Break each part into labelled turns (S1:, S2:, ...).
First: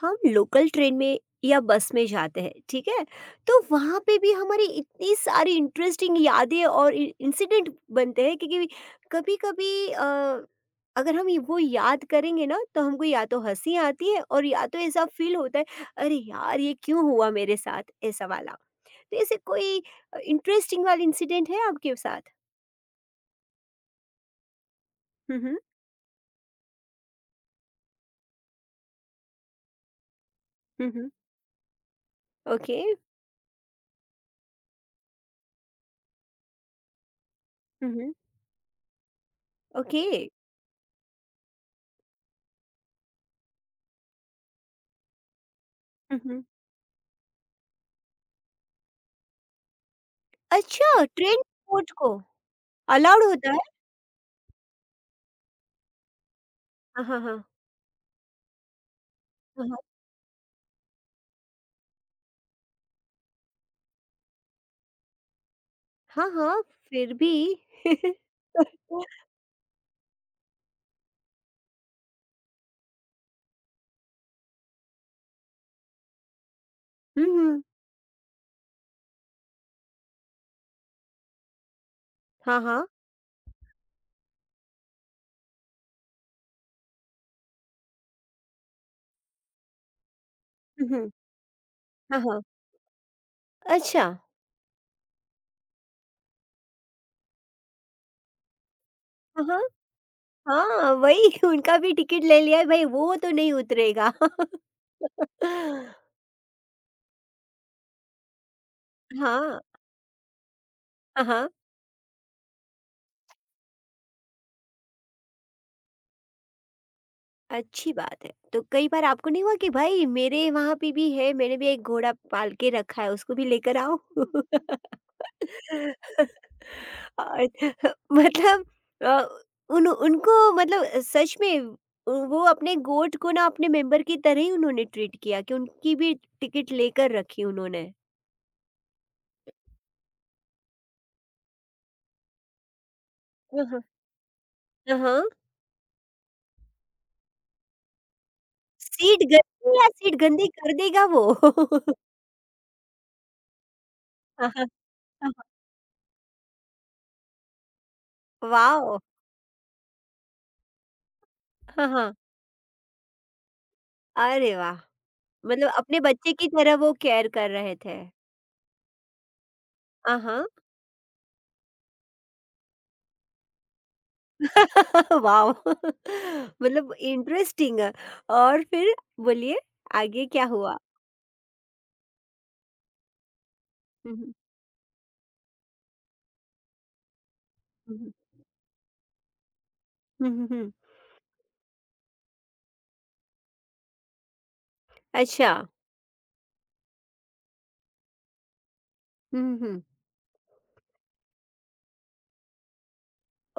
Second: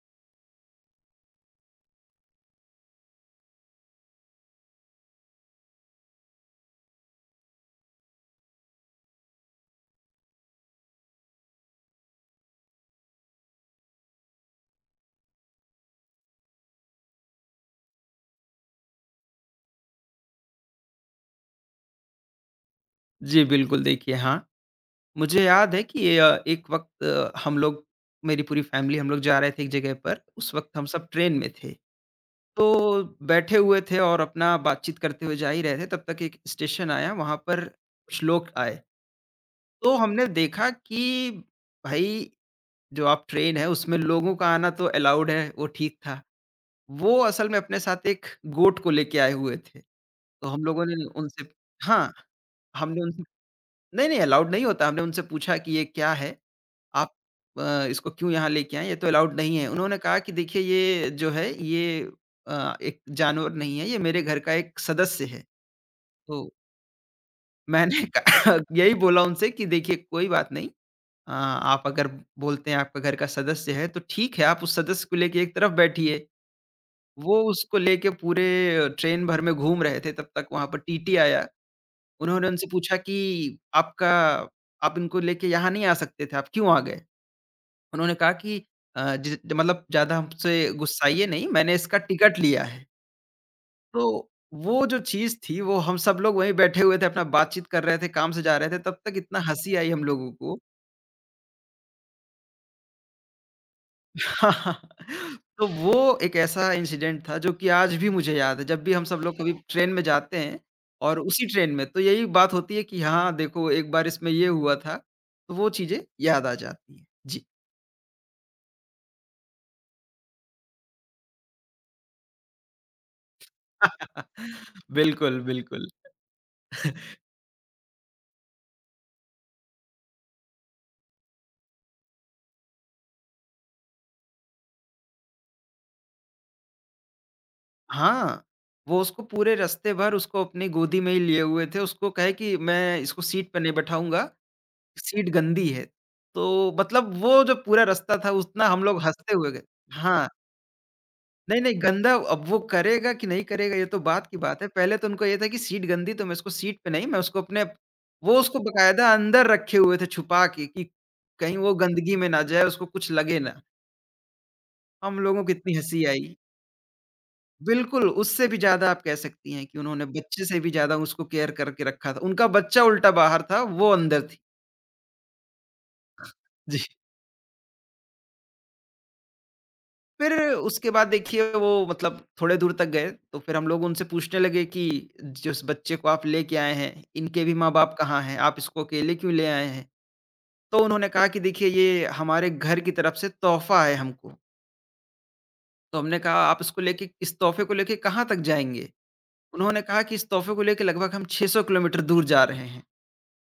S1: हम local train में या बस में जाते हैं, ठीक है? तो वहाँ पे भी हमारी इतनी सारी इंटरेस्टिंग यादें और इंसिडेंट बनते हैं, क्योंकि कभी कभी अगर हम वो याद करेंगे ना, तो हमको या तो हंसी आती है और या तो ऐसा फील होता है, अरे यार, ये क्यों हुआ मेरे साथ ऐसा वाला। तो ऐसे कोई इंटरेस्टिंग वाला इंसिडेंट है आपके साथ?
S2: जी, बिल्कुल देखिए, हाँ। मुझे
S1: हम्म।
S2: याद है कि एक वक़्त हम लोग मेरी पूरी फ़ैमिली हम लोग जा रहे थे एक जगह पर, उस वक़्त हम सब
S1: हम्म।
S2: ट्रेन में थे।
S1: ओके।
S2: तो बैठे हुए थे और अपना बातचीत करते हुए जा ही रहे थे, तब तक एक स्टेशन आया, वहाँ पर
S1: हम्म।
S2: कुछ लोग आए। तो
S1: ओके।
S2: हमने देखा कि भाई, जो आप ट्रेन है, उसमें लोगों का आना तो अलाउड है, वो ठीक था।
S1: हम्म।
S2: वो असल में अपने साथ एक गोट को लेके आए हुए थे। तो हम लोगों
S1: अच्छा,
S2: ने
S1: ट्रेन
S2: उनसे
S1: कोच को
S2: हाँ, हमने उनसे
S1: अलाउड होता?
S2: नहीं, नहीं अलाउड नहीं होता। हमने उनसे पूछा कि ये क्या है?
S1: हाँ,
S2: आप
S1: हाँ, हाँ।
S2: इसको क्यों यहाँ लेके आए? ये तो अलाउड नहीं
S1: हाँ,
S2: है।
S1: हाँ।
S2: उन्होंने कहा कि देखिए ये जो है ये एक जानवर नहीं है, ये मेरे घर का एक सदस्य है।
S1: हाँ,
S2: तो
S1: हाँ, फिर भी।
S2: मैंने कहा यही
S1: हुँ,
S2: बोला उनसे कि देखिए कोई बात नहीं। आप अगर बोलते हैं आपका घर का सदस्य है तो ठीक है, आप उस सदस्य को लेके एक तरफ बैठिए। वो
S1: हुँ।
S2: उसको लेके पूरे ट्रेन भर में घूम रहे थे तब तक वहाँ पर टीटी आया। उन्होंने
S1: हाँ,
S2: उनसे
S1: हाँ।
S2: पूछा कि आपका आप इनको लेके यहाँ नहीं आ सकते थे, आप क्यों आ गए? उन्होंने कहा कि अ, ज मतलब ज़्यादा हमसे
S1: हुँ, हुँ।
S2: गुस्साइए नहीं, मैंने इसका
S1: हाँ,
S2: टिकट
S1: हाँ।
S2: लिया है।
S1: अच्छा।
S2: तो वो जो चीज़ थी, वो हम सब लोग वहीं बैठे हुए थे, अपना बातचीत कर रहे थे, काम से जा रहे थे, तब तक इतना
S1: हाँ, हाँ।
S2: हँसी आई हम लोगों को।
S1: हाँ, वही। उनका भी टिकट ले लिया है भई, वो तो नहीं उतरेगा।
S2: तो वो एक ऐसा इंसिडेंट था जो कि आज भी मुझे याद है। जब भी हम सब लोग कभी
S1: हाँ।
S2: ट्रेन में जाते हैं और
S1: हाँ,
S2: उसी
S1: हाँ।
S2: ट्रेन में तो यही बात होती है कि हाँ, देखो एक बार इसमें ये हुआ था, तो वो चीज़ें याद आ जाती हैं। जी।
S1: अच्छी बात है। तो कई बार आपको नहीं हुआ कि भाई, मेरे वहाँ पे भी है, मैंने भी एक घोड़ा पाल के रखा है, उसको भी लेकर आओ?
S2: बिल्कुल, बिल्कुल।
S1: और मतलब अ, उन उनको सच में वो अपने गोट को ना अपने मेंबर की तरह ही उन्होंने ट्रीट किया कि उनकी भी टिकट लेकर रखी उन्होंने।
S2: हाँ, वो उसको पूरे रास्ते भर उसको अपनी गोदी में ही लिए हुए थे। उसको कहे कि मैं इसको सीट पे
S1: हाँ,
S2: नहीं
S1: हाँ।
S2: बैठाऊँगा,
S1: हाँ, हाँ।
S2: सीट गंदी है। तो मतलब वो जो पूरा रास्ता था उतना हम लोग
S1: सीट
S2: हँसते हुए गए।
S1: गंदी या सीट
S2: हाँ।
S1: गंदी कर देगा वो?
S2: नहीं, नहीं गंदा अब वो करेगा कि नहीं करेगा ये तो बात की
S1: हाँ,
S2: बात
S1: हाँ।
S2: है। पहले तो उनको
S1: हाँ,
S2: ये
S1: हाँ।
S2: था कि सीट गंदी तो मैं इसको सीट पे नहीं मैं उसको अपने वो उसको
S1: वाओ!
S2: बकायदा अंदर रखे हुए थे छुपा के कि कहीं वो
S1: हाँ, हाँ।
S2: गंदगी में ना जाए, उसको कुछ लगे ना।
S1: अरे वाह!
S2: हम लोगों को
S1: मतलब
S2: इतनी
S1: अपने
S2: हँसी
S1: बच्चे
S2: आई।
S1: की तरह वो केयर कर रहे थे।
S2: बिल्कुल, उससे भी ज़्यादा आप कह सकती हैं कि उन्होंने
S1: आ,
S2: बच्चे
S1: हाँ।
S2: से भी ज़्यादा उसको केयर करके रखा था। उनका बच्चा उल्टा बाहर था, वो अंदर थी।
S1: वाओ!
S2: जी।
S1: मतलब इंटरेस्टिंग। और फिर बोलिए आगे
S2: फिर
S1: क्या हुआ?
S2: उसके बाद देखिए वो मतलब थोड़े दूर तक गए, तो फिर हम लोग उनसे
S1: हुँ, हुँ,
S2: पूछने लगे कि जिस बच्चे को आप लेके आए हैं, इनके भी माँ-बाप
S1: हुँ, हुँ,
S2: कहाँ हैं? आप इसको अकेले क्यों ले आए हैं?
S1: हुँ, हुँ, हुँ।
S2: तो उन्होंने कहा कि देखिए ये हमारे घर की तरफ से तोहफ़ा है हमको।
S1: अच्छा।
S2: तो हमने कहा आप इसको लेके इस तोहफ़े को लेके कहाँ तक जाएँगे?
S1: हुँ, हुँ,
S2: उन्होंने
S1: हुँ।
S2: कहा कि इस तोहफ़े को लेके लगभग हम 600 किलोमीटर दूर जा रहे हैं।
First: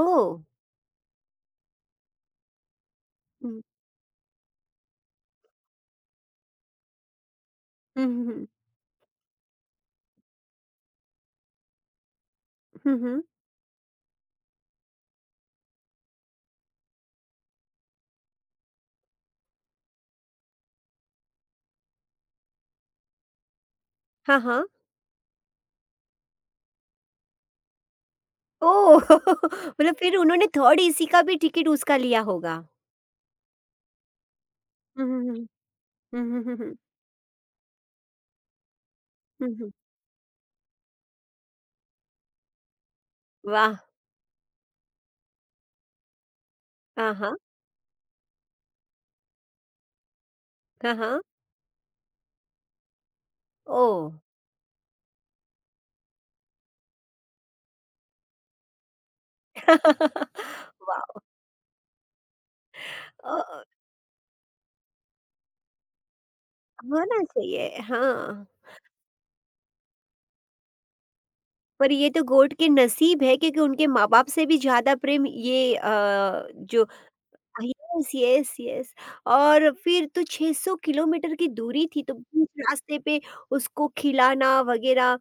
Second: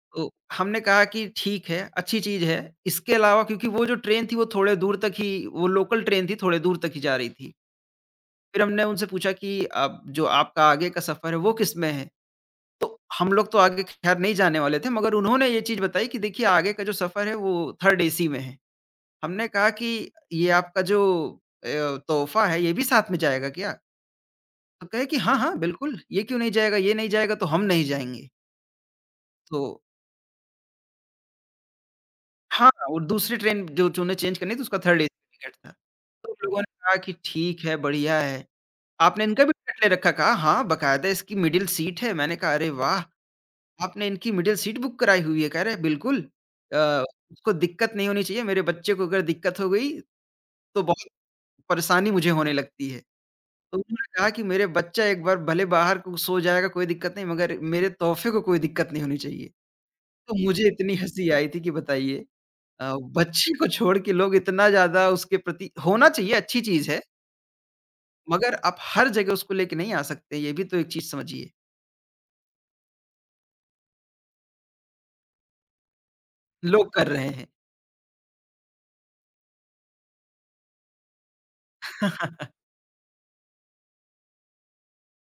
S1: ओह!
S2: तो हमने कहा कि ठीक है, अच्छी चीज़ है। इसके अलावा
S1: हुँ,
S2: क्योंकि वो जो ट्रेन थी वो थोड़े दूर तक ही वो लोकल ट्रेन थी, थोड़े दूर तक ही जा रही थी।
S1: हुँ, हुँ, हुँ,
S2: फिर हमने उनसे पूछा कि अब जो आपका आगे का सफ़र है वो किसमें है? तो
S1: हुँ, हुँ।
S2: हम लोग तो आगे ख़ैर नहीं जाने वाले थे मगर उन्होंने ये चीज़ बताई कि देखिए आगे का जो सफ़र है वो 3rd एसी में है। हमने कहा कि ये आपका जो अ, तोहफ़ा है ये भी साथ में जाएगा क्या?
S1: हाँ, हाँ।
S2: तो कहे कि हाँ, हाँ, बिल्कुल, ये क्यों नहीं जाएगा? ये नहीं जाएगा तो हम नहीं जाएँगे।
S1: ओह!
S2: तो
S1: मतलब फिर उन्होंने थर्ड एसी का भी टिकट उसका लिया होगा।
S2: हाँ, हाँ, और दूसरी ट्रेन जो उन्हें चेंज करनी थी उसका 3rd
S1: हुँ,
S2: एसी
S1: हुँ, हुँ,
S2: टिकट था।
S1: हुँ,
S2: तो उन
S1: हुँ, हुँ,
S2: लोगों ने
S1: हुँ,
S2: कहा कि ठीक है, बढ़िया है। आपने इनका भी
S1: हुँ, हुँ।
S2: टिकट ले रखा? कहा हाँ, बकायदा इसकी मिडल सीट है। मैंने कहा अरे वाह!
S1: वाह!
S2: आपने इनकी मिडल सीट बुक कराई हुई है? कह रहे बिल्कुल अ,
S1: हाँ, हाँ,
S2: उसको दिक्कत नहीं होनी चाहिए, मेरे बच्चे को अगर दिक्कत हो गई तो
S1: हाँ,
S2: बहुत
S1: हाँ।
S2: परेशानी मुझे होने लगती है। तो
S1: ओह!
S2: उन्होंने कहा कि मेरे बच्चा एक बार भले बाहर को सो जाएगा कोई दिक्कत नहीं मगर मेरे तोहफ़े को कोई दिक्कत नहीं होनी चाहिए।
S1: वाओ!
S2: तो मुझे इतनी हँसी आई थी कि बताइए बच्चे
S1: अ,
S2: को छोड़ के लोग इतना ज़्यादा उसके प्रति होना चाहिए अच्छी चीज़ है,
S1: होना चाहिए। हाँ।
S2: मगर आप हर जगह उसको लेके नहीं आ सकते, ये भी तो एक चीज़ समझिए।
S1: पर ये तो गोट के नसीब है, क्योंकि उनके माँ-बाप से भी ज़्यादा प्रेम ये जो
S2: लोग कर रहे हैं।
S1: Yes, yes, yes. और फिर तो 600 किलोमीटर की दूरी थी, तो बीच रास्ते पे उसको खिलाना वगैरह,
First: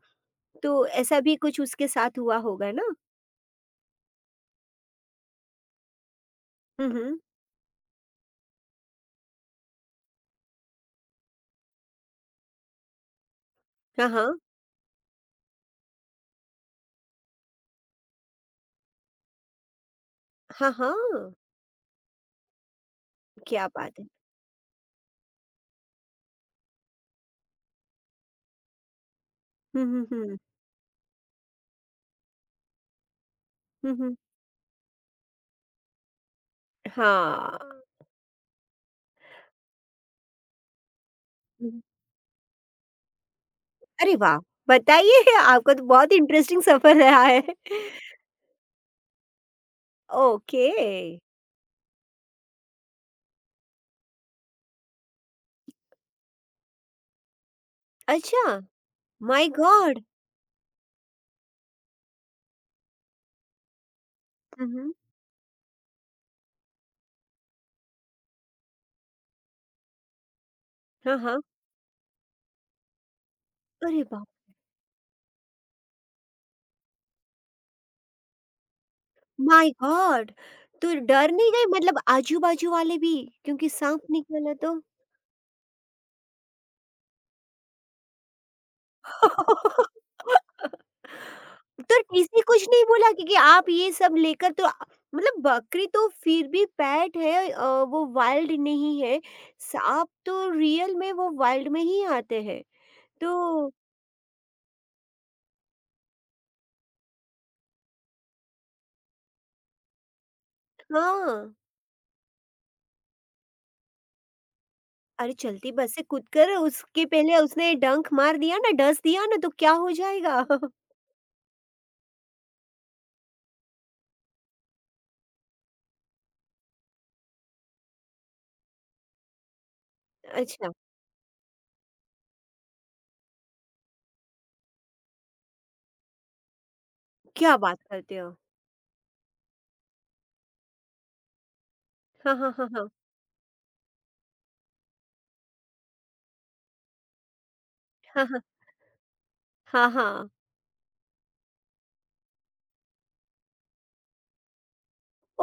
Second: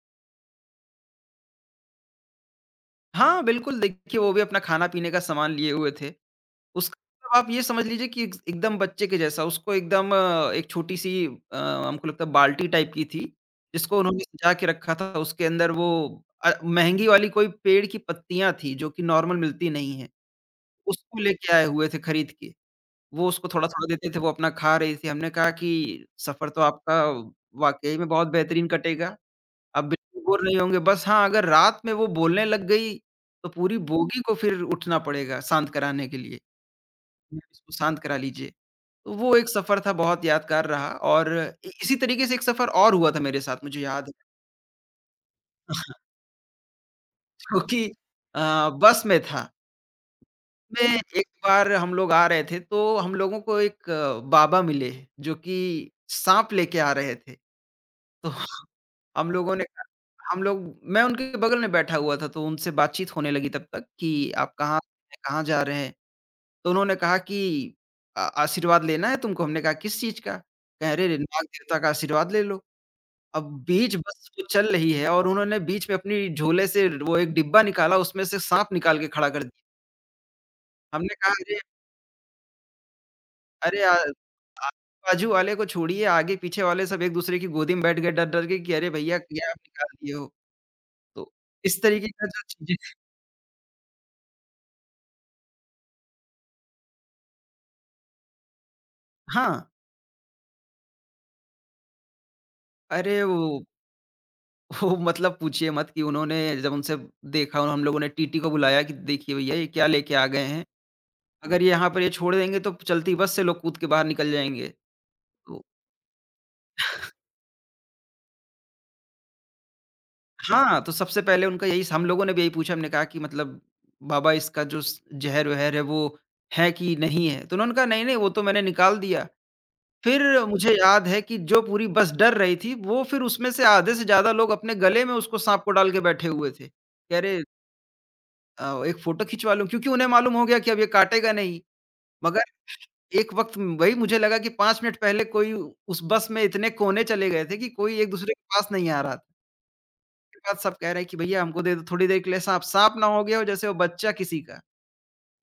S1: तो ऐसा भी कुछ उसके साथ हुआ होगा ना?
S2: हाँ, बिल्कुल देखिए वो भी अपना खाना-पीने का सामान लिए हुए थे।
S1: हुँ,
S2: उसका
S1: हुँ।
S2: मतलब आप ये समझ लीजिए कि एक एकदम बच्चे के जैसा उसको एकदम एक छोटी-सी हमको लगता है बाल्टी टाइप की थी, जिसको
S1: हाँ,
S2: उन्होंने
S1: हाँ।
S2: सजा के रखा था उसके अंदर वो महँगी वाली कोई पेड़ की पत्तियाँ थी जो कि नॉर्मल मिलती नहीं है,
S1: हाँ,
S2: उसको
S1: हाँ।
S2: लेके आए हुए थे खरीद के। वो उसको
S1: क्या
S2: थोड़ा-थोड़ा
S1: बात है।
S2: देते थे, वो अपना खा रही थी। हमने कहा कि सफ़र तो आपका वाक़ई में बहुत बेहतरीन कटेगा,
S1: हुँ,
S2: आप
S1: हुँ,
S2: बिल्कुल
S1: हुँ।
S2: बोर नहीं होंगे। बस हाँ, अगर रात में वो बोलने लग गई, तो पूरी
S1: हुँ, हुँ।
S2: बोगी को फिर उठना पड़ेगा शांत कराने के लिए। या
S1: हाँ।
S2: इसको शांत करा लीजिए। तो वो एक सफ़र था बहुत यादगार रहा और इ
S1: हुँ।
S2: इसी तरीके से एक सफ़र और हुआ था मेरे साथ मुझे याद है,
S1: अरे वाह! बताइए। आपका तो बहुत इंटरेस्टिंग सफ़र रहा है।
S2: जो कि बस में था।
S1: ओके।
S2: मैं एक बार हम लोग आ रहे थे तो हम लोगों को एक बाबा मिले जो कि साँप लेके आ रहे थे। तो
S1: अच्छा,
S2: हम
S1: माय
S2: लोगों ने
S1: गॉड!
S2: कहा हम लोग मैं उनके बगल में बैठा हुआ था तो उनसे बातचीत होने लगी तब तक कि आप
S1: हुँ,
S2: कहाँ
S1: हुँ।
S2: से कहाँ जा रहे हैं? तो उन्होंने कहा कि आशीर्वाद लेना है तुमको? हमने कहा किस चीज़ का? कह
S1: हाँ,
S2: रहे,
S1: हाँ।
S2: "नाग देवता का आशीर्वाद ले लो।" अब बीच
S1: अरे बाप!
S2: बस वो चल रही है और उन्होंने बीच में अपनी झोले से वो एक डिब्बा निकाला, उसमें से साँप निकाल के खड़ा कर दिया।
S1: My god! तो
S2: हमने
S1: डर
S2: कहा
S1: नहीं
S2: अरे!
S1: गए मतलब आजू-बाजू वाले भी, क्योंकि
S2: अरे
S1: साँप
S2: यार,
S1: निकला तो?
S2: आजू-बाजू वाले को छोड़िए, आगे-पीछे वाले सब एक-दूसरे की गोदी में बैठ गए डर-डर के कि अरे भैया क्या आप निकाल दिए हो? तो इस
S1: तो
S2: तरीके का
S1: किसी
S2: जो
S1: कुछ नहीं
S2: चीज़ें
S1: बोला, क्योंकि आप ये सब लेकर तो आ- मतलब बकरी तो फिर भी पेट है, वो वाइल्ड नहीं है।
S2: हाँ,
S1: साँप तो रियल में वो वाइल्ड में ही आते हैं।
S2: अरे वो
S1: तो
S2: वो मतलब पूछिए मत कि उन्होंने जब उनसे देखा और हम लोगों ने टीटी को बुलाया कि देखिए भैया ये क्या लेके आ गए हैं?
S1: हाँ,
S2: अगर ये यहाँ पर ये छोड़ देंगे तो चलती बस से लोग कूद के बाहर निकल जाएँगे।
S1: अरे
S2: तो
S1: चलती बस से कूदकर उसके पहले उसने डंक मार दिया ना, डस दिया ना, तो क्या हो जाएगा?
S2: हाँ, तो सबसे पहले उनका यही स हम लोगों ने भी यही पूछा, हमने कहा कि मतलब बाबा इसका जो स ज़हर-वहर है वो है कि नहीं है? तो उन्होंने कहा नहीं-नहीं वो तो मैंने निकाल दिया। फिर मुझे
S1: अच्छा,
S2: याद है कि जो पूरी बस डर रही थी, वो फिर उसमें से आधे से ज़्यादा लोग अपने गले में उसको साँप को डाल के बैठे हुए थे। कि अरे
S1: क्या बात करते हो?
S2: एक फ़ोटो खिंचवा लूँ क्योंकि उन्हें मालूम हो गया कि अब ये काटेगा नहीं।
S1: हाँ,
S2: मगर
S1: हाँ, हाँ, हाँ।
S2: एक वक़्त वही मुझे लगा कि 5 मिनट पहले कोई उस बस में इतने कोने चले गए थे कि कोई
S1: हाँ,
S2: एक-दूसरे के
S1: हाँ।
S2: पास नहीं आ रहा था।
S1: हाँ, हाँ।
S2: उसके बाद सब कह रहे हैं कि भैया हमको दे दो थोड़ी देर के लिए साँप, साँप ना हो गया हो जैसे वो बच्चा किसी का।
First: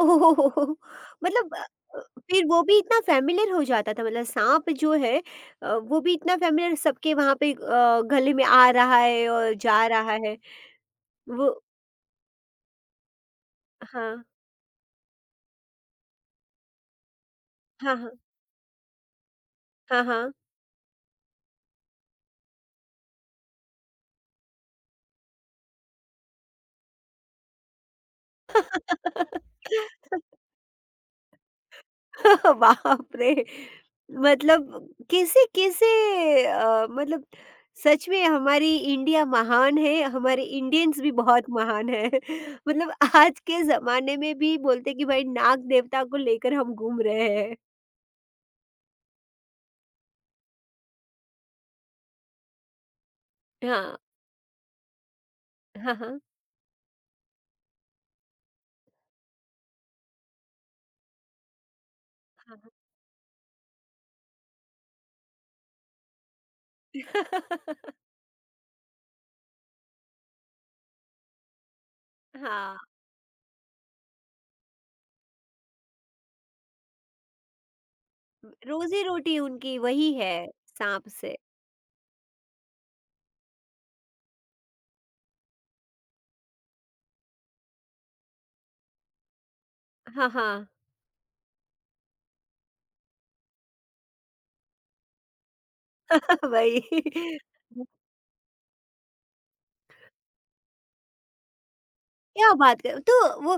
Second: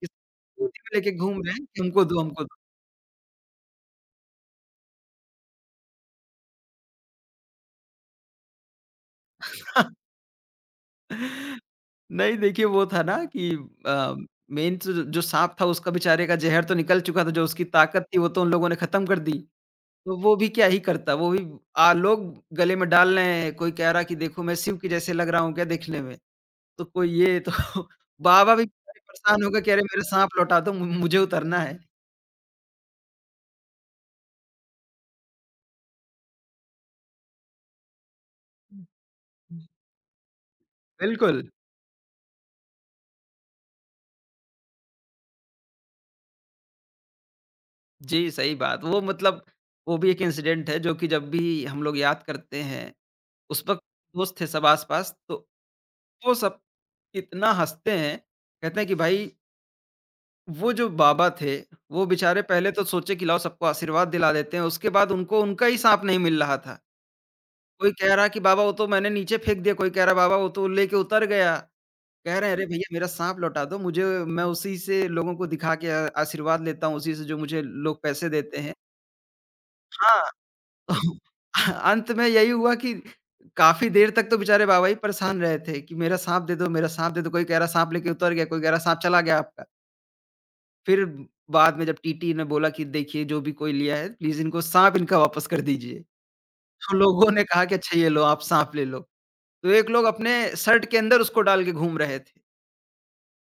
S2: किस गोदी में लेके घूम
S1: मतलब
S2: रहे
S1: अ
S2: हैं कि
S1: अ,
S2: हमको दो, हमको
S1: फिर
S2: दो।
S1: वो भी इतना फ़ैमिलियर हो जाता था, मतलब साँप जो है, वो भी इतना फ़ैमिलियर सबके वहाँ पे गले में आ रहा है और जा रहा है। वो
S2: नहीं देखिए वो था ना कि अ,
S1: हाँ।
S2: मेन तो ज जो साँप था उसका बेचारे का ज़हर तो निकल चुका था, जो उसकी
S1: हाँ,
S2: ताकत
S1: हाँ।
S2: थी वो तो उन लोगों ने ख़त्म कर दी।
S1: हाँ,
S2: तो
S1: हाँ।
S2: वो भी क्या ही करता, वो भी आ लोग गले में डाल रहे हैं, कोई कह रहा है कि देखो मैं शिव के जैसे लग रहा हूँ क्या देखने में? तो कोई ये तो बाबा भी बेचारे परेशान हो गए, कह रहे मेरा साँप लौटा दो मु मुझे उतरना है।
S1: बाप रे! मतलब कैसे-कैसे मतलब सच में हमारी इंडिया महान है, हमारे इंडियंस भी
S2: बिल्कुल।
S1: बहुत महान है। मतलब आज के ज़माने में भी बोलते हैं कि भाई, नाग देवता को लेकर हम घूम रहे हैं।
S2: जी, सही बात। वो मतलब वो भी एक इंसिडेंट है जो कि जब भी हम लोग याद करते हैं, उस वक़्त
S1: हाँ।
S2: दोस्त थे सब आस-पास, तो
S1: हाँ, हाँ।
S2: वो सब इतना हँसते हैं, कहते हैं कि भाई वो जो बाबा थे, वो बेचारे
S1: हाँ,
S2: पहले
S1: हाँ।
S2: तो सोचे कि लाओ सबको आशीर्वाद दिला देते हैं, उसके बाद उनको उनका ही साँप नहीं मिल रहा था। कोई कह रहा कि बाबा वो तो मैंने नीचे फेंक दिया, कोई कह रहा बाबा वो तो लेके उतर गया। कह रहे हैं, "अरे
S1: हाँ,
S2: भैया मेरा साँप लौटा दो, मुझे मैं उसी से लोगों को दिखा के आशीर्वाद लेता हूँ, उसी से जो मुझे लोग पैसे देते हैं।"
S1: रोज़ी-रोटी उनकी वही
S2: हाँ।
S1: है, साँप से।
S2: तो अंत में यही हुआ कि काफ़ी देर तक तो बेचारे बाबा जी परेशान रहे थे कि मेरा साँप दे दो, मेरा साँप दे दो। कोई कह रहा साँप लेके उतर गया, कोई कह रहा साँप चला गया आपका।
S1: हाँ, हाँ।
S2: फिर बाद में जब टीटी ने बोला कि देखिए जो भी कोई लिया है प्लीज़ इनको साँप इनका वापस कर दीजिए।
S1: वही।
S2: तो लोगों ने कहा कि अच्छा ये लो आप साँप ले लो। तो एक लोग अपने शर्ट के अंदर उसको डाल के घूम रहे थे।
S1: क्या बात कर, तो वो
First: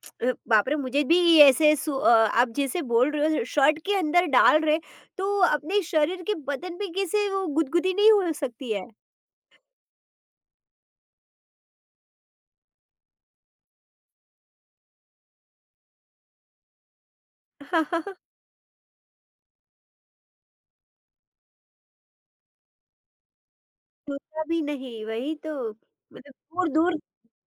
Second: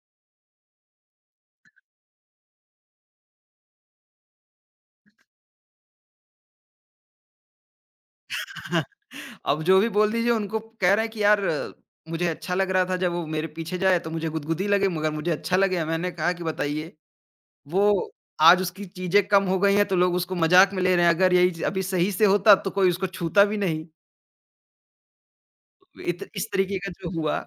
S1: बाप रे! मुझे भी ये ऐसे आप जैसे बोल रहे हो शर्ट के अंदर डाल रहे, तो अपने शरीर के बदन पे कैसे वो गुदगुदी नहीं हो सकती है?
S2: अब जो भी बोल दीजिए उनको कह रहे हैं कि यार मुझे अच्छा लग रहा था जब वो मेरे पीछे जाए तो मुझे गुदगुदी लगे मगर मुझे अच्छा लगे। मैंने कहा कि बताइए वो आज उसकी चीज़ें कम हो गई हैं तो लोग उसको मज़ाक में ले रहे हैं, अगर यही च अभी सही से होता तो कोई उसको छूता भी नहीं।
S1: होता भी नहीं, वही तो।
S2: इत
S1: मतलब
S2: इस तरीके का
S1: दूर-दूर,
S2: जो हुआ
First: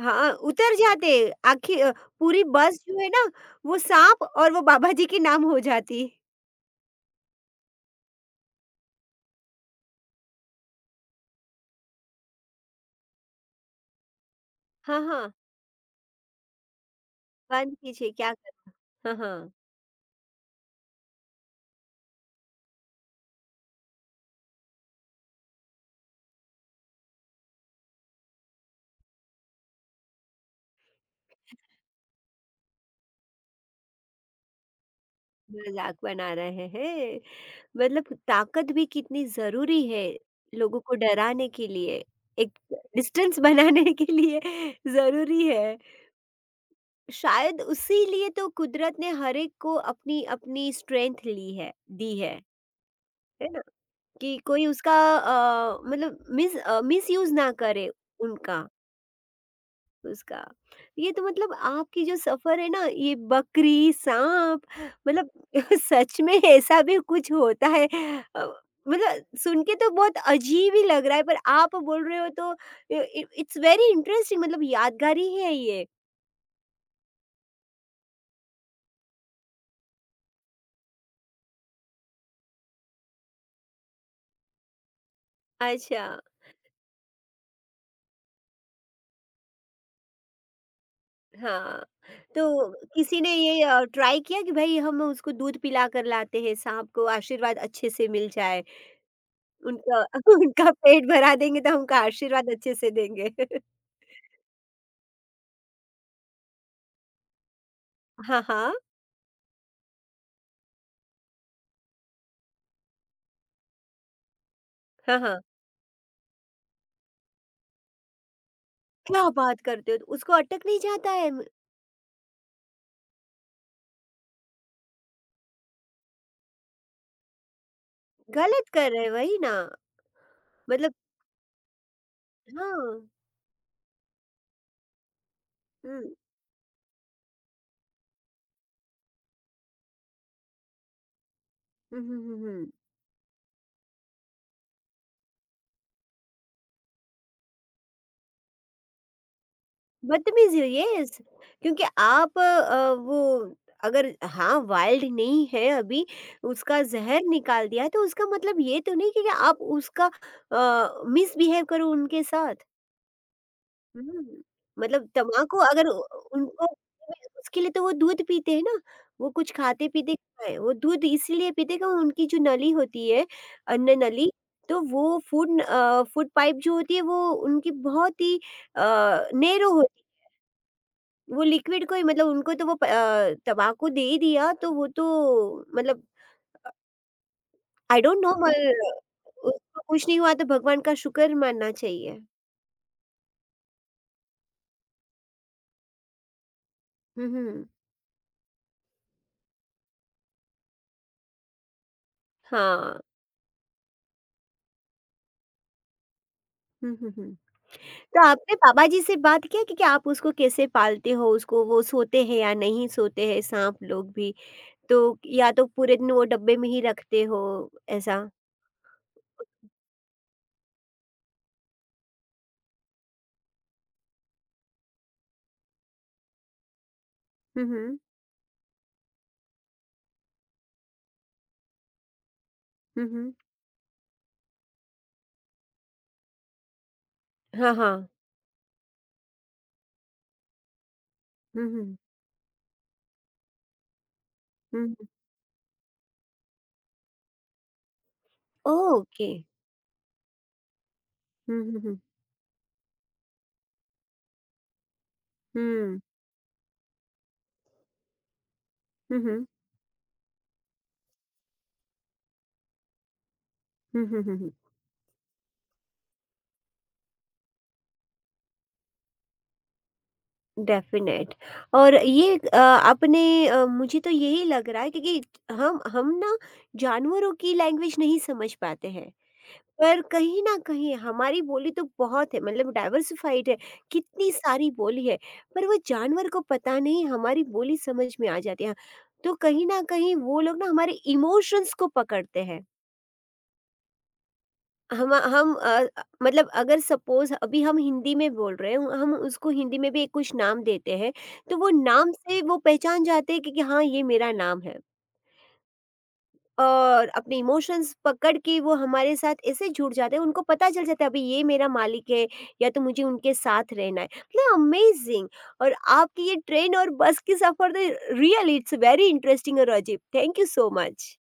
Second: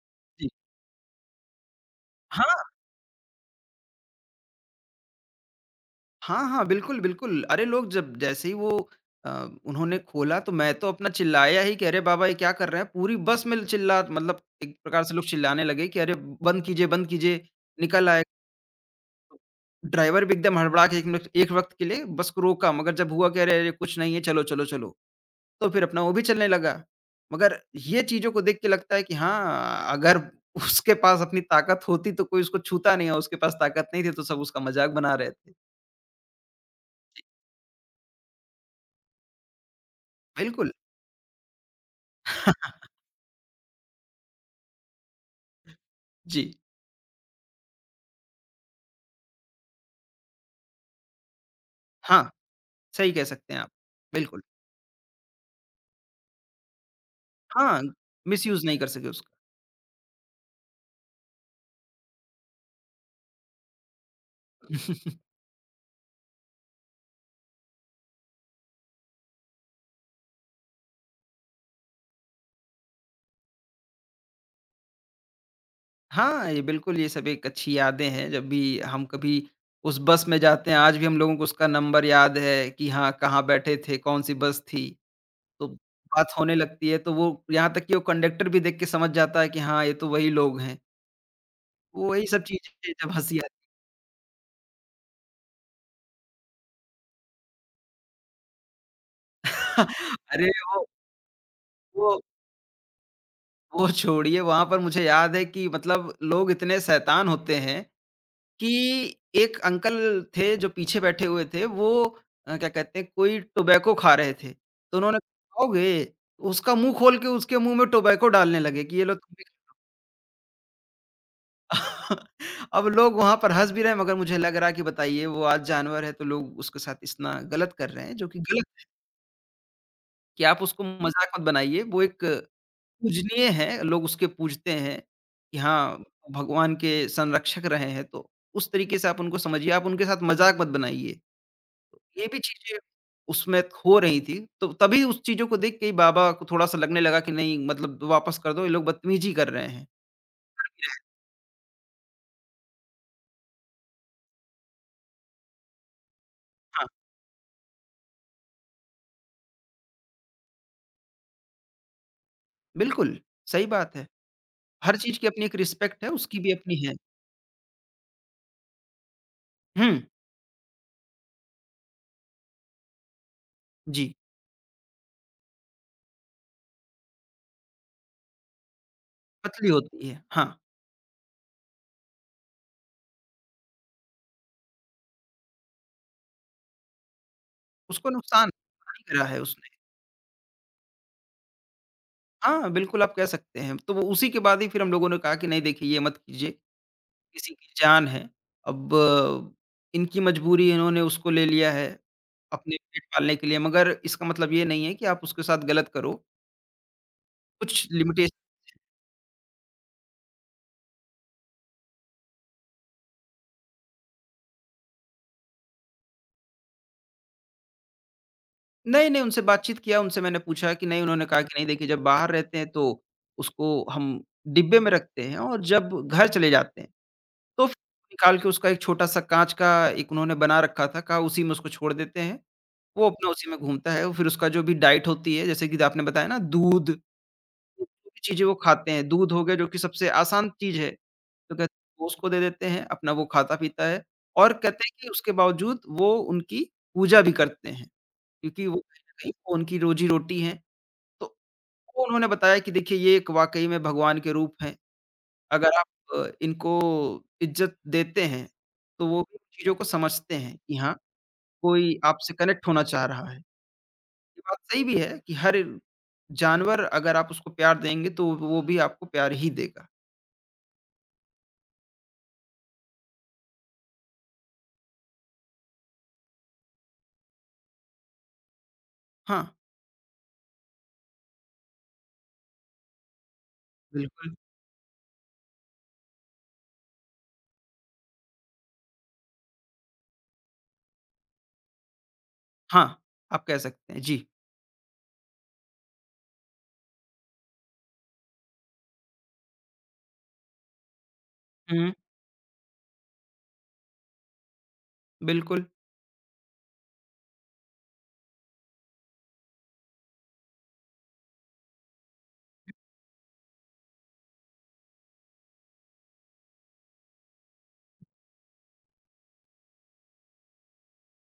S1: हाँ,
S2: जी।
S1: उतर जाते। आखिर पूरी
S2: हाँ,
S1: बस जो है ना, वो सांप और वो बाबा जी के नाम हो जाती।
S2: हाँ, हाँ, बिल्कुल, बिल्कुल। अरे लोग जब जैसे ही वो अ, उन्होंने खोला तो मैं तो अपना चिल्लाया ही कि अरे बाबा ये क्या कर रहे हैं? पूरी बस में चिल्ला मतलब एक
S1: हाँ,
S2: प्रकार से लोग
S1: हाँ,
S2: चिल्लाने लगे कि अरे बंद कीजिए,
S1: बंद
S2: निकल
S1: कीजिए,
S2: आए।
S1: क्या करना? हाँ, हाँ।
S2: ड्राइवर भी एकदम हड़बड़ा के एक मिनट एक वक़्त के लिए बस को रोका मगर जब हुआ कि अरे, अरे कुछ नहीं है चलो, चलो, चलो। तो फिर अपना वो भी चलने लगा। मगर ये चीज़ों को देख के लगता है कि हाँ, अगर उसके पास अपनी ताकत होती तो कोई उसको छूता नहीं और उसके पास ताकत नहीं थी तो सब उसका मज़ाक बना रहे थे।
S1: मज़ाक बना रहे हैं।
S2: जी,
S1: मतलब ताकत भी कितनी ज़रूरी है
S2: बिल्कुल।
S1: लोगों को डराने के लिए, एक डिस्टेंस बनाने के लिए ज़रूरी है।
S2: जी,
S1: शायद उसी लिए तो कुदरत ने हर एक को अपनी अपनी स्ट्रेंथ ली है, दी
S2: हाँ, सही कह
S1: है
S2: सकते हैं
S1: ना?
S2: आप।
S1: कि
S2: बिल्कुल।
S1: कोई उसका मिसयूज़ ना
S2: हाँ,
S1: करे उनका।
S2: मिसयूज़ नहीं कर सके उसका।
S1: उसका। ये तो मतलब आपकी जो सफ़र है ना, ये बकरी, साँप, मतलब सच में ऐसा भी कुछ होता है? अ, मतलब सुन के तो बहुत अजीब ही लग रहा है, पर आप बोल रहे हो तो इ इ इट्स वेरी इंटरेस्टिंग, मतलब यादगार ही है ये।
S2: हाँ, ये बिल्कुल ये सब एक अच्छी यादें हैं जब भी हम कभी उस बस में जाते हैं, आज भी हम लोगों को उसका नंबर याद है कि हाँ, कहाँ बैठे थे, कौन-सी बस थी। तो
S1: अच्छा,
S2: बात होने लगती है, तो वो यहाँ तक कि वो कंडक्टर भी देख के समझ जाता है कि हाँ, ये तो वही लोग हैं।
S1: हाँ।
S2: वही सब
S1: तो
S2: चीज़ें जब
S1: किसी ने
S2: हँसी आती
S1: ये ट्राई किया कि भई हम उसको दूध पिलाकर लाते हैं, साँप को आशीर्वाद अच्छे से मिल जाए। उनका
S2: अरे!
S1: उनका पेट भरा देंगे तो हमको
S2: वो
S1: आशीर्वाद अच्छे से देंगे।
S2: वो छोड़िए, वहाँ पर मुझे याद है कि मतलब लोग इतने शैतान होते हैं
S1: हाँ,
S2: कि
S1: हाँ।
S2: एक अंकल थे जो पीछे बैठे हुए थे, वो क्या कहते हैं, कोई टोबैको खा रहे थे। तो
S1: हाँ,
S2: उन्होंने
S1: हाँ।
S2: "खाओगे?" उसका मुँह खोल के उसके मुँह में टोबैको डालने लगे कि ये लो
S1: क्या
S2: तुम भी
S1: बात करते हो? तो उसको अटक नहीं जाता है? म
S2: अब लोग वहाँ पर हँस भी रहे हैं मगर मुझे लग रहा है कि बताइए वो आज जानवर है तो लोग उसके साथ इतना गलत कर रहे हैं जो कि
S1: गलत
S2: गलत
S1: कर रहे हैं, वही ना।
S2: कि आप उसको
S1: मतलब
S2: मज़ाक मत बनाइए। वो एक
S1: हाँ।
S2: पूजनीय है, लोग उसके पूजते हैं कि
S1: हुँ।
S2: हाँ, भगवान के संरक्षक रहे हैं तो उस तरीके से आप उनको समझिए, आप उनके साथ मज़ाक मत बनाइए। तो
S1: हुँ, हुँ,
S2: ये
S1: हुँ,
S2: भी
S1: हुँ।
S2: चीज़ें उसमें हो रही थी, तो तभी उस चीज़ों को देख के ही बाबा को थोड़ा-सा लगने लगा कि नहीं मतलब वापस कर दो, ये लोग बदतमीज़ी कर रहे हैं।
S1: बदतमीज़ी है, येस, क्योंकि आप वो, अगर हाँ, वाइल्ड नहीं है अभी, उसका
S2: हाँ,
S1: ज़हर निकाल दिया है, तो उसका मतलब ये तो नहीं कि आप उसका मिसबिहेव करो उनके साथ।
S2: बिल्कुल, सही बात है।
S1: हुँ,
S2: हर
S1: मतलब
S2: चीज़ की अपनी एक
S1: तम्बाकू अगर उ
S2: रिस्पेक्ट है, उसकी भी
S1: उनको,
S2: अपनी है।
S1: उसके लिए तो वो दूध पीते हैं ना, वो कुछ
S2: हुँ,
S1: खाते-पीते कहाँ है? वो दूध इसीलिए पीते क्यों उनकी जो नली होती है, अन्न
S2: जी,
S1: नली, तो वो फूड पाइप जो होती है वो उनकी बहुत ही अ,
S2: पतली
S1: नैरो होती
S2: होती है। हाँ,
S1: है, वो लिक्विड कोई मतलब उनको तो वो तम्बाकू दे ही दिया तो वो तो मतलब आई
S2: उसको
S1: डोंट नो,
S2: नुकसान
S1: मगर
S2: नहीं करा है उसने।
S1: उसको कुछ नहीं हुआ तो भगवान का शुक्र मानना चाहिए।
S2: हाँ, बिल्कुल आप कह सकते हैं। तो वो उसी के बाद ही फिर हम लोगों ने कहा कि नहीं देखिए ये मत कीजिए,
S1: हुँ,
S2: किसी
S1: हुँ।
S2: की जान है। अब इनकी मजबूरी है, इन्होंने उसको ले लिया है अपने
S1: हाँ।
S2: पेट पालने के लिए, मगर इसका मतलब ये नहीं है कि आप उसके साथ गलत करो।
S1: हुँ, हुँ, हुँ।
S2: कुछ
S1: तो
S2: लिमिटेशन
S1: आपने पापा जी से बात किया कि आप उसको कैसे पालते हो? उसको वो सोते हैं या नहीं सोते हैं साँप लोग भी? तो या तो पूरे दिन वो डब्बे में ही रखते हो ऐसा?
S2: नहीं, नहीं उनसे बातचीत किया, उनसे मैंने पूछा कि नहीं उन्होंने कहा कि नहीं देखिए जब बाहर रहते हैं तो उसको हम डिब्बे में रखते हैं और जब घर चले जाते हैं
S1: हुँ,
S2: तो फिर
S1: हुँ।
S2: निकाल के उसका एक छोटा-सा काँच का एक उन्होंने बना रखा था, कहा उसी में उसको छोड़ देते हैं, वो
S1: हुँ,
S2: अपना
S1: हुँ।
S2: उसी में घूमता है और फिर उसका जो भी डाइट होती है, जैसे कि आपने बताया ना दूध,
S1: हाँ,
S2: ये
S1: हाँ।
S2: जो भी चीज़ें वो खाते हैं, दूध हो गया जो कि सबसे आसान चीज़ है, तो कहते
S1: हुँ,
S2: हैं
S1: हुँ।
S2: वो उसको दे देते हैं, अपना वो खाता-पीता है और कहते हैं
S1: हुँ।
S2: कि उसके बावजूद वो उनकी पूजा भी करते हैं, क्योंकि वो कहीं न
S1: ओके।
S2: कहीं वो उनकी रोज़ी-रोटी है। तो
S1: हुँ, हुँ, हुँ।
S2: वो उन्होंने बताया कि देखिए ये एक वाक़ई में भगवान के रूप हैं। अगर आप
S1: हुँ।
S2: इनको इज़्ज़त देते हैं, तो
S1: हुँ,
S2: वो भी
S1: हुँ।
S2: चीज़ों को समझते हैं कि हाँ, कोई आपसे कनेक्ट होना चाह रहा है।
S1: हुँ, हुँ, हुँ,
S2: ये
S1: हुँ।
S2: बात सही भी है कि हर जानवर अगर आप उसको प्यार देंगे, तो वो भी आपको प्यार ही देगा।
S1: डेफ़िनेट। और ये मुझे तो यही लग रहा है, क्योंकि हम ना जानवरों की लैंग्वेज नहीं समझ पाते हैं।
S2: हाँ,
S1: पर कहीं न कहीं हमारी बोली तो बहुत है, मतलब डाइवर्सिफ़ाइड है, कितनी
S2: बिल्कुल।
S1: सारी बोली है, पर वो जानवर को पता नहीं हमारी बोली समझ में आ जाती है। तो कहीं न कहीं वो लोग ना हमारे इमोशंस को पकड़ते हैं।
S2: हाँ, आप कह सकते हैं। जी।
S1: हम हम अ, मतलब अगर सपोज़ अभी हम हिंदी में बोल रहे हैं, हम उसको हिंदी में भी एक कुछ नाम देते हैं, तो वो
S2: हुँ,
S1: नाम से वो पहचान जाते हैं कि हाँ, ये मेरा नाम है।
S2: बिल्कुल।
S1: और अपने इमोशंस पकड़ के वो हमारे साथ ऐसे जुड़ जाते हैं, उनको पता चल जाता है अभी ये मेरा मालिक है, या तो मुझे उनके साथ रहना है, मतलब अमेजिंग। और आपकी ये ट्रेन और बस की सफ़र तो रियल इट्स वेरी इंटरेस्टिंग और अजीब, थैंक यू सो मच।